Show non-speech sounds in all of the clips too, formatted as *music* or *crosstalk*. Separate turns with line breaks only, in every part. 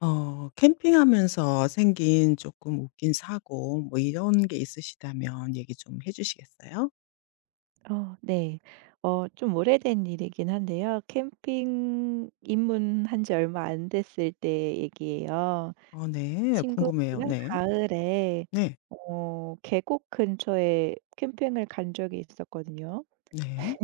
캠핑하면서 생긴 조금 웃긴 사고 뭐 이런 게 있으시다면 얘기 좀 해 주시겠어요?
네. 좀 오래된 일이긴 한데요. 캠핑 입문한 지 얼마 안 됐을 때 얘기예요.
네. 궁금해요.
친구랑
네.
가을에
네.
계곡 근처에 캠핑을 간 적이 있었거든요.
네.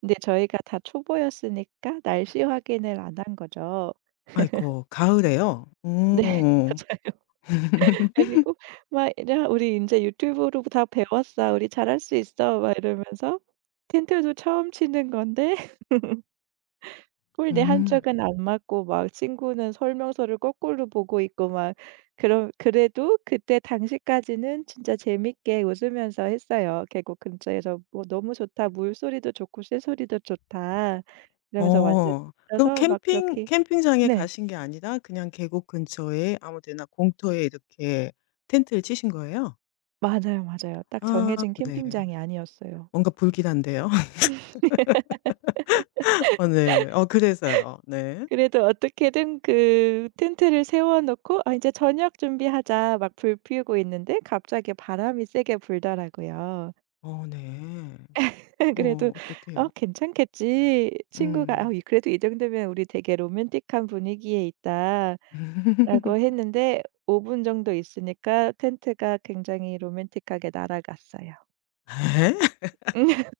근데 저희가 다 초보였으니까 날씨 확인을 안 한 거죠.
아이고 가을에요?
네
오.
*laughs* 맞아요.
*laughs*
그리고 막 "야 우리 이제 유튜브로 다 배웠어. 우리 잘할 수 있어." 막 이러면서 텐트도 처음 치는 건데 꼴대
음.
한쪽은 안 맞고 막 친구는 설명서를 거꾸로 보고 있고 막 그런 그래도 그때 당시까지는 진짜 재밌게 웃으면서 했어요. 계곡 근처에서 뭐 "너무 좋다. 물소리도 좋고 새소리도 좋다." 이러면서 완전
어. 그럼
미쳐서 막 그렇게
캠핑장에
네.
가신 게 아니라 그냥 계곡 근처에 아무 데나 공터에 이렇게 텐트를 치신 거예요?
맞아요, 맞아요. 딱
아
정해진
네.
캠핑장이 아니었어요.
뭔가 불길한데요. *laughs* 어 네. 그래서요. 네.
그래도 어떻게든 그 텐트를 세워 놓고 '아 인제 저녁 준비하자.' 막 불 피우고 있는데 갑자기 바람이 세게 불더라고요.
어 네.
*laughs* 그래도 '어
어떡해요.
괜찮겠지.' 친구가 아
음.
이 그래도 이 정도면 우리 되게 로맨틱한 분위기에 있다."라고
*laughs*
했는데 5분 정도 있으니까 텐트가 굉장히 로맨틱하게 날아갔어요.
에?
*laughs*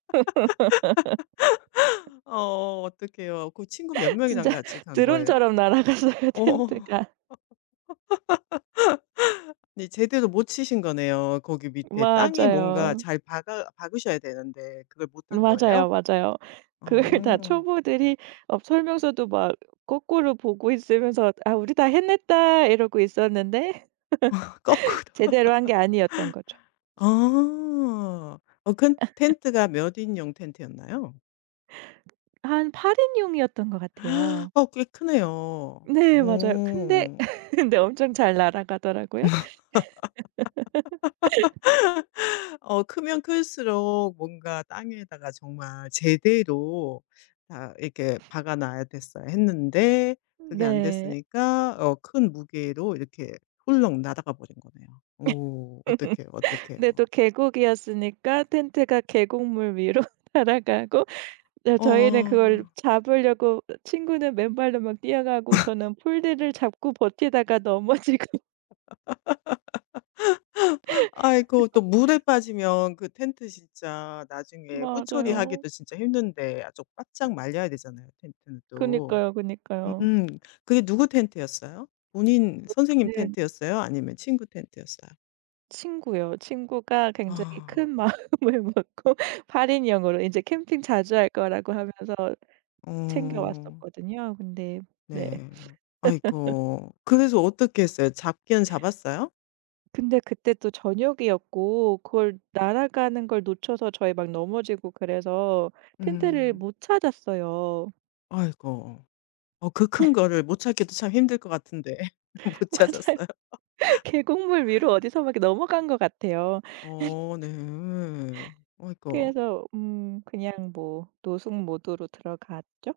어떡해요. 그 친구 몇 명이랑
진짜
같이 간 거예요?
드론처럼 날아갔어요
어.
텐트가.
근데 제대로 못 치신 거네요. 거기 밑에 땅에 뭔가
맞아요.
잘 박아 박으셔야 되는데 그걸 못 한 거예요?
맞아요, 맞아요. 그걸 다
어.
초보들이 설명서도 막 거꾸로 보고 있으면서 '아 우리 다 해냈다.' 이러고 있었는데
*laughs*
*laughs*
거꾸로.
제대로 한 게 아니었던 거죠.
아. 그 텐트가 몇 인용 텐트였나요?
한 8인용이었던 것 같아요.
*gasps* 꽤 크네요.
네 맞아요. 근데
오.
*laughs* 근데 엄청 잘 날아가더라고요.
크면 클수록 뭔가 땅에다가 정말 제대로 다 이렇게 박아 놔야 됐어야 했는데 그게 안
네.
됐으니까 큰 무게로 이렇게 훌렁 날아가 버린 거네요. 오 어떡해요, 어떡해요.
근데 또 계곡이었으니까 텐트가 계곡물 위로 *laughs* 날아가고 네 저희는 그걸
어.
잡으려고 친구는 맨발로 막 뛰어가고 저는 폴대를 잡고 버티다가 넘어지고 *laughs*
*laughs* 아이고 또 물에 빠지면 그 텐트 진짜 나중에
맞아요.
후처리하기도 진짜 힘든데 아주 바짝 말려야 되잖아요, 텐트는 또.
그니까요, 그니까요.
음. 그게 누구 텐트였어요? 본인 선생님
네.
텐트였어요? 아니면 친구 텐트였어요?
친구요. 친구가 굉장히 큰
아.
마음을 *laughs* 먹고 8인용으로 이제 캠핑 자주 할 거라고 하면서 챙겨
어.
왔었거든요. 근데 네.
네. 아이고. 그래서 어떻게 했어요? 잡기는 잡았어요?
근데 그때 또 저녁이었고 그걸 날아가는 걸 놓쳐서 저희 막 넘어지고 그래서 텐트를
음.
못 찾았어요.
아이고. 그 큰 거를 못 찾기도 참 힘들 것 같은데
*laughs*
*laughs* 못
맞아요.
찾았어요?
계곡물 위로 어디서 막 넘어간 것 같아요.
어 네. 아이고.
그래서 그냥 뭐 노숙 모드로 들어갔죠.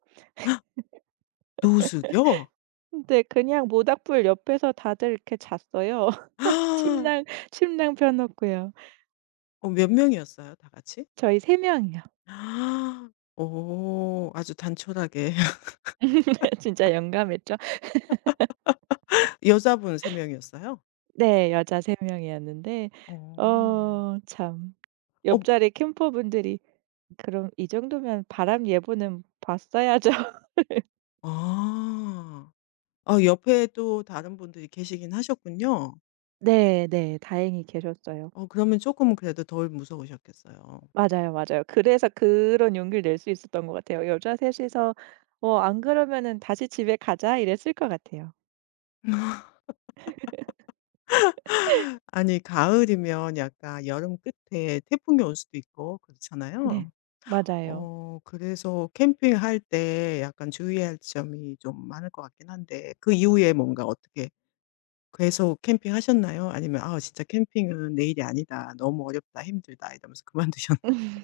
노숙이요?
근데 그냥 모닥불 옆에서 다들 이렇게 잤어요. *laughs* 침낭
*gasps*
침낭 펴 놓고요.
몇 명이었어요 다 같이?
저희 3명이요.
*gasps* 오. 아주 단촐하게. *laughs*
*laughs* 진짜 영감했죠
여자분 3명 명이었어요?
네. 여자 3명이었는데
어.
참
어
옆자리 캠퍼분들이 그럼 이 정도면 바람 예보는 봤어야죠. *laughs*
아. 옆에 또 다른 분들이 계시긴 하셨군요.
네 네. 다행히 계셨어요.
그러면 조금은 그래도 덜 무서우셨겠어요.
맞아요, 맞아요. 그래서 그런 용기를 낼 수 있었던 것 같아요. 여자 셋 이서 "어 안 그러면은 다시 집에 가자." 이랬을 것 같아요.
*laughs* 아니 가을이면 약간 여름 끝에 태풍이 올 수도 있고
네.
그렇잖아요.
맞아요.
그래서 캠핑할 때 약간 주의할 점이 좀 많을 것 같긴 한데 그 이후에 뭔가 어떻게 계속 캠핑하셨나요? 아니면 '아 진짜 캠핑은 내 일이 아니다. 너무 어렵다. 힘들다.' 이러면서 그만두셨나요?
*laughs*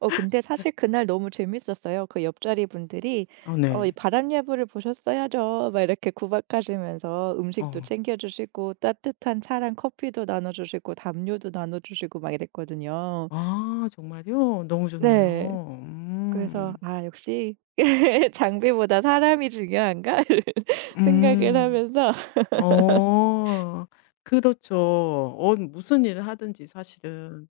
근데 사실 그날 너무 재밌었어요. 그 옆자리 분들이
어
"어 이
네.
바람 예보를 보셨어야죠." 막 이렇게 구박하시면서 음식도
어.
챙겨 주시고 따뜻한 차랑 커피도 나눠 주시고 담요도 나눠 주시고 막 이랬거든요.
아 정말요? 너무
네.
좋네요.
그래서
음.
'아 역시 *laughs* 장비보다 사람이 중요한가?' *laughs* 생각을
음.
하면서
어. 그렇죠. 무슨 일을 하든지 사실은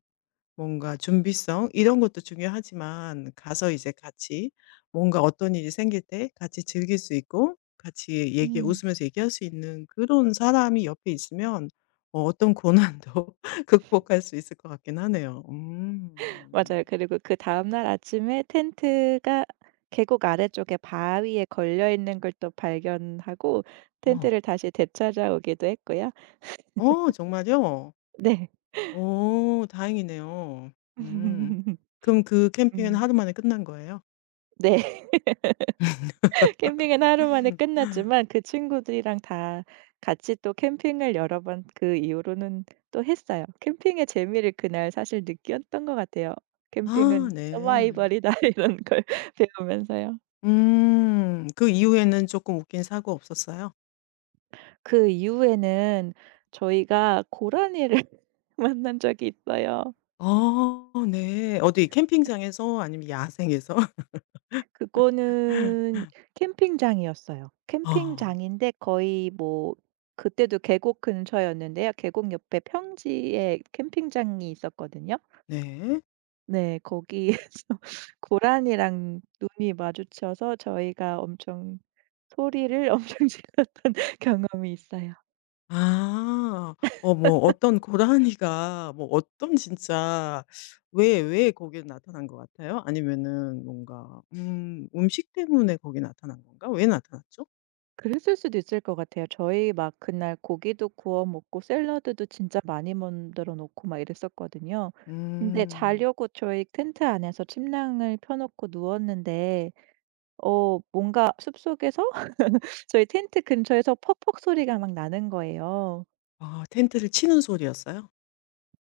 뭔가 준비성 이런 것도 중요하지만 가서 이제 같이 뭔가 어떤 일이 생길 때 같이 즐길 수 있고 같이 얘기
음.
웃으면서 얘기할 수 있는 그런 사람이 옆에 있으면 어떤 고난도 *laughs* 극복할 수 있을 것 같긴 하네요. 음.
맞아요. 그리고 그다음 날 아침에 텐트가 계곡 아래쪽에 바위에 걸려 있는 걸 또 발견하고
어.
텐트를 다시 되찾아오기도 했고요.
정말요?
네.
오, 다행이네요. 음.
*laughs*
그럼 그 캠핑은
음.
하루 만에 끝난 거예요?
네. 캠핑은 하루 만에 끝났지만 그 친구들이랑 다 같이 또 캠핑을 여러 번 그 이후로는 또 했어요. 캠핑의 재미를 그날 사실 느꼈던 것 같아요.
아
'캠핑은
네.
서바이벌이다.' *laughs* 이런 걸 *laughs* 배우면서요.
음. 그 이후에는 조금 웃긴 사고 없었어요?
그 이후에는 저희가 고라니를 *laughs* 만난 적이 있어요.
어 네. 어디 캠핑장에서 아니면 야생에서? *laughs*
그거는 캠핑장이었어요.
아
캠핑장인데 거의 뭐 그때도 계곡 근처였는데요. 계곡 옆에 평지에 캠핑장이 있었거든요.
네.
네. 거기에서 *laughs* 고라니랑 눈이 마주쳐서 저희가 엄청 소리를 엄청 *laughs* 질렀던 경험이 있어요.
아. 뭐 어떤 고라니가 뭐 어떤 진짜 왜 거기에 나타난 것 같아요? 아니면은 뭔가 음식 때문에 거기 나타난 건가? 왜 나타났죠?
그랬을 수도 있을 것 같아요. 저희 막 그날 고기도 구워 먹고 샐러드도 진짜 많이 만들어 놓고 막 이랬었거든요. 근데
음.
자려고 저희 텐트 안에서 침낭을 펴 놓고 누웠는데 뭔가 숲속에서 *laughs* 저희 텐트 근처에서 퍽퍽 소리가 막 나는 거예요.
텐트를 치는 소리였어요?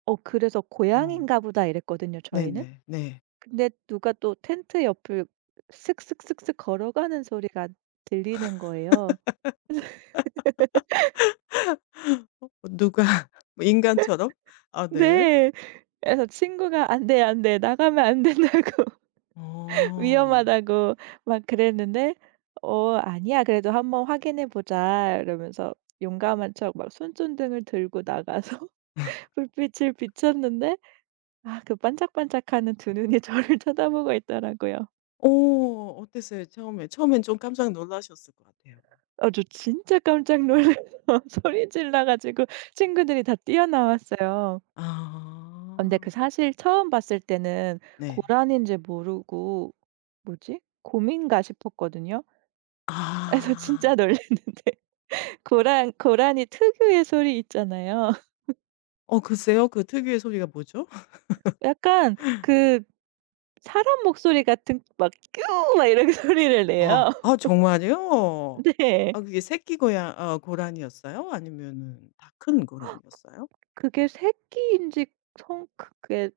그래서
어.
'고양인가 보다.' 이랬거든요 저희는.
네네. 네.
근데 누가 또 텐트 옆을 슥슥슥슥 걸어가는 소리가 들리는 거예요.
누가 *laughs* 뭐 인간처럼? 아
*laughs*
네.
네. 그래서 친구가 "안 돼, 안 돼. 나가면 안 된다고. *laughs*
어.
위험하다고." 막 그랬는데 "어 아니야. 그래도 한번 확인해 보자." 이러면서 용감한 척 막 손전등을 들고 나가서 *laughs*
*laughs*
불빛을 비췄는데 아 그 반짝반짝하는 두 눈이 저를 *laughs* 쳐다보고 있더라고요.
어 어땠어요 처음에? 처음엔 좀 깜짝 놀라셨을 것 같아요.
아 저 진짜 깜짝 놀라서 *laughs* 소리 질러 가지고 친구들이 다 뛰어나왔어요. 아 근데 그
아.
사실 처음 봤을 때는
네.
고라니인지 모르고 '뭐지? 곰인가?' 싶었거든요. *laughs* 그래서 진짜
아.
놀랐는데 *laughs* 고란 고라니 특유의 소리 있잖아요. *laughs*
글쎄요. 그 특유의 소리가 뭐죠? *laughs*
약간 그 사람 목소리 같은 막 "뀨." 막 이런 소리를
아.
내요.
아
*laughs*
정말요?
네.
아 그게 새끼 고양 어 고란이었어요 아니면은 다 큰 고란이었어요
그게 새끼인지 성 그 그게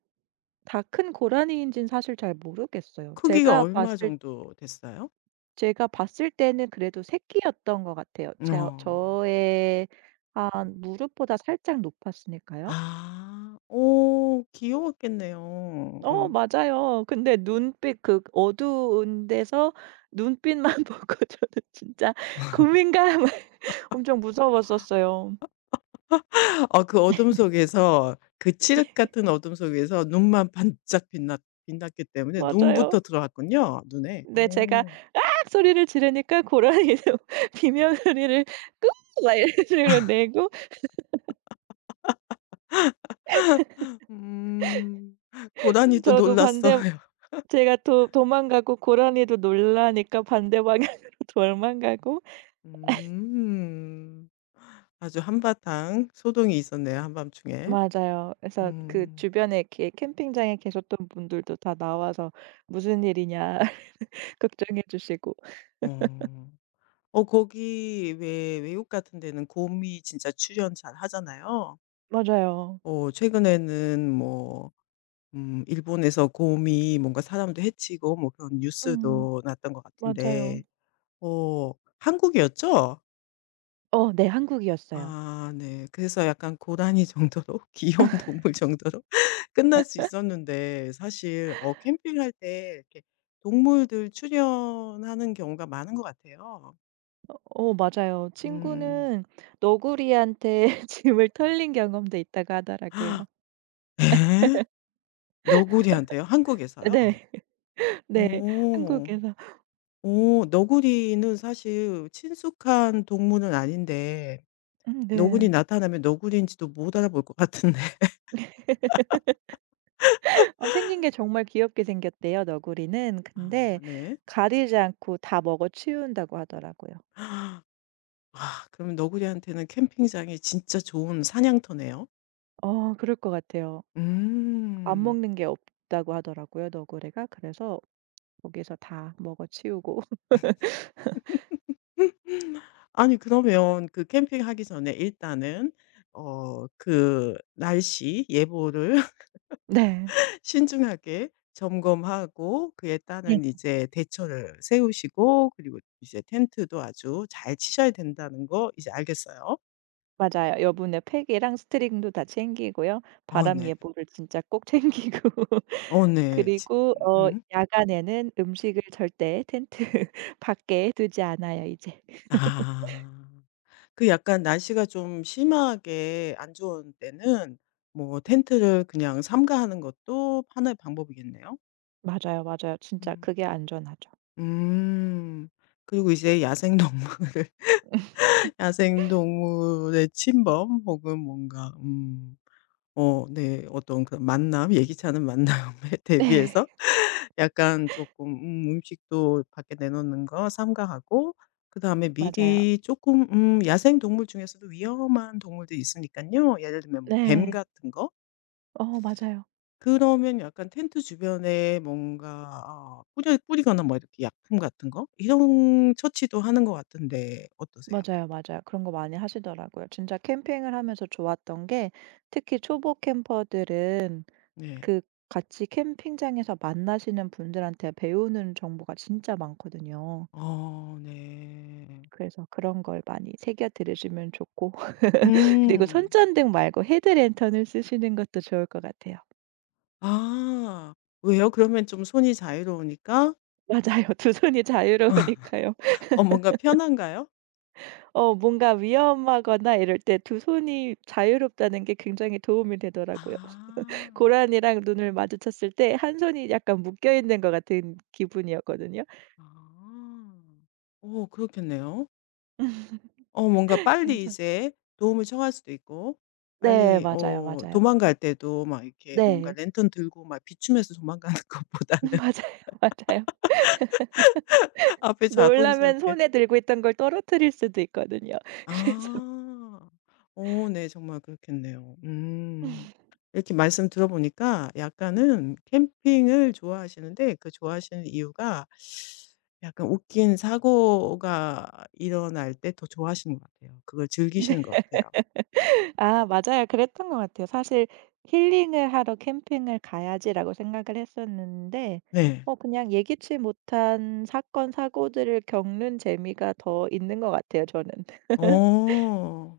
다 큰 고라니인지는 사실 잘 모르겠어요.
크기가
제가
얼마
봤을
정도 됐어요?
제가 봤을 때는 그래도 새끼였던 것 같아요. 제
어.
저의 한 무릎보다 살짝 높았으니까요.
아. 오, 귀여웠겠네요. 어.
맞아요. 근데 눈빛 그 어두운 데서 눈빛만 *laughs* 보고 저는 진짜 고민감 *laughs* 엄청 무서웠었어요.
그 어둠 속에서 그 칠흑 같은 어둠 속에서 눈만 반짝 빛났기 때문에
맞아요.
눈부터 들어갔군요, 눈에.
근데 제가
오.
*laughs* 소리를 지르니까 고라니도 *laughs* 비명 소리를 "끄!" 막 이런 *laughs* 식으로 내고
음. 고라니도
저도
놀랐어요.
반대
*laughs*
제가 도 도망가고 고라니도 놀라니까 반대 방향으로 *laughs* 도망가고
음. 아주 한바탕 소동이 있었네요, 한밤중에.
맞아요. 그래서 그
음.
주변에 이렇게 캠핑장에 계셨던 분들도 다 나와서 "무슨 일이냐." *laughs* 걱정해 주시고.
어. 거기 왜 외국 같은 데는 곰이 진짜 출연 잘 하잖아요.
맞아요.
최근에는 뭐 일본에서 곰이 뭔가 사람도 해치고 뭐 그런
음
뉴스도 났던 것
맞아요.
같은데 어 한국이었죠?
네 한국이었어요.
아 네. 그래서 약간 고라니 정도로 *laughs* 귀여운 동물 정도로 *laughs* 끝날 수 있었는데 사실 캠핑할 때 이렇게 동물들 출연하는 경우가 많은 것 같아요.
맞아요.
음.
친구는 너구리한테 *laughs* 짐을 털린 경험도 있다고 하더라고요.
*gasps* 예? 너구리한테요? 한국에서요?
네. *laughs* 네.
오,
한국에서.
오, 너구리는 사실 친숙한 동물은 아닌데 너구리
네.
나타나면 너구리인지도 못 알아볼 것 같은데. *laughs*
생긴 게 정말 귀엽게 생겼대요 너구리는. 근데
아 네.
가리지 않고 다 먹어 치운다고 하더라고요.
*gasps* 아 그럼 너구리한테는 캠핑장이 진짜 좋은 사냥터네요.
그럴 것 같아요. 안
음.
먹는 게 없다고 하더라고요, 너구리가. 그래서 거기서 다 먹어 치우고 *laughs*
*sniffs* 아니 그러면 그 캠핑하기 전에 일단은 그 날씨 예보를
네.
*laughs* 신중하게 점검하고 그에
네.
따른 이제 대처를 세우시고 그리고 이제 텐트도 아주 잘 치셔야 된다는 거 이제 알겠어요.
맞아요. 여분의 팩이랑 스트링도 다 챙기고요.
어
바람
네.
예보를 진짜 꼭 챙기고
어
*laughs*
네. 지
그리고
음.
야간에는 음식을 절대 텐트 *laughs* 밖에 두지 않아요, 이제.
아. 그 약간 날씨가 좀 심하게 안 좋은 때는 뭐 텐트를 그냥 삼가하는 것도 하나의 방법이겠네요.
맞아요, 맞아요. 진짜
음.
그게 안전하죠.
음. 그리고 이제 야생동물을 *laughs* 야생동물의 침범 혹은 뭔가 어 네 어떤 그런 만남 예기치 않은 만남에 *laughs*
네. *laughs*
대비해서 약간 조금 음식도 밖에 내놓는 거 삼가하고 그다음에
맞아요.
미리 조금 야생 동물 중에서도 위험한 동물들이 있으니까요 예를 들면 뭐 뱀
네.
같은 거?
맞아요.
그러면 약간 텐트 주변에 뭔가 뿌려 뿌리거나 뭐 이렇게 약품 같은 거 이런 처치도 하는 것 같은데 어떠세요?
맞아요, 맞아요. 그런 거 많이 하시더라고요. 진짜 캠핑을 하면서 좋았던 게 특히 초보 캠퍼들은
네.
그 같이 캠핑장에서 만나시는 분들한테 배우는 정보가 진짜 많거든요.
어 네.
그래서 그런 걸 많이 새겨 들으시면 좋고 *laughs* 그리고
음.
손전등 말고 헤드랜턴을 쓰시는 것도 좋을 것 같아요.
아. 왜요? 그러면 좀 손이 자유로우니까?
맞아요. 두 손이 자유로우니까요.
*laughs* 뭔가 편한가요?
뭔가 위험하거나 이럴 때 두 손이 자유롭다는 게 굉장히 도움이 되더라고요.
아.
고라니랑 눈을 마주쳤을 때 한 손이 약간 묶여 있는 것 같은 기분이었거든요.
아. 오, 그렇겠네요. 뭔가 빨리
그래서
이제 도움을 청할 수도 있고
네
빨리
맞아요, 맞아요.
도망갈 때도 막 이렇게 뭔가
네.
랜턴 들고 막 비추면서 도망가는 *laughs*
*laughs*
것보다는
맞아요, 맞아요.
*laughs* 앞에
놀라면
자동스럽게
손에 들고 있던 걸 떨어뜨릴 수도 있거든요. *laughs* 그래서
아. 어 네. 정말 그렇겠네요. 음. 이렇게 말씀 들어보니까 약간은 캠핑을 좋아하시는데 그 좋아하시는 이유가 약간 웃긴 사고가 일어날 때 더 좋아하시는 것 같아요. 그걸 즐기시는 것 같아요.
아 맞아요. 그랬던 것 같아요. 사실 '힐링을 하러 캠핑을 가야지.'라고 생각을 했었는데
네.
그냥 예기치 못한 사건 사고들을 겪는 재미가 더 있는 것 같아요 저는.
어.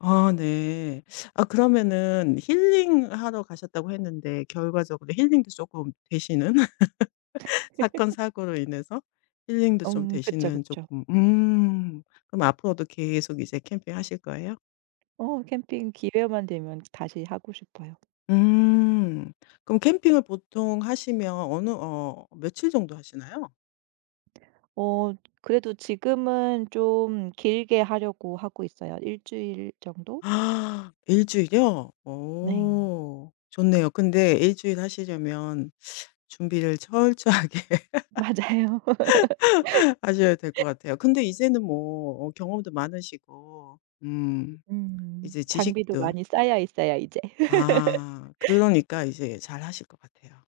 아 네. 아 그러면은 힐링하러 가셨다고 했는데 결과적으로 힐링도 조금 되시는? 사건 사고로 인해서 힐링도 좀
그쵸,
되시는
그쵸.
조금 그럼 앞으로도 계속 이제 캠핑하실 거예요?
캠핑 기회만 되면 다시 하고 싶어요.
음. 그럼 캠핑을 보통 하시면 어느 며칠 정도 하시나요?
어 그래도 지금은 좀 길게 하려고 하고 있어요. 1주일 정도?
아 일 주일이요?
네.
좋네요. 근데 일 주일 하시려면 준비를 철저하게
*laughs* 맞아요.
*laughs* 하셔야 될 것 같아요. 근데 이제는 뭐 경험도 많으시고
음.
이제
장비도
지식도
많이 쌓여 있어요 이제. *laughs*
아 그러니까 이제 잘하실 것 같아요.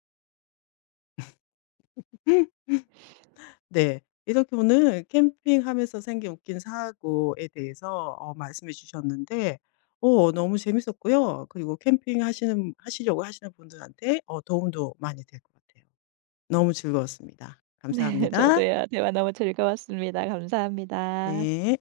네. 이렇게 오늘 캠핑하면서 생긴 웃긴 사고에 대해서 말씀해 주셨는데 너무 재밌었고요. 그리고 캠핑 하시는 하시려고 하시는 분들한테 도움도 많이 될 것 같아요. 너무 즐거웠습니다.
네.
감사합니다.
저도요. 대화 너무 즐거웠습니다. 감사합니다.
네.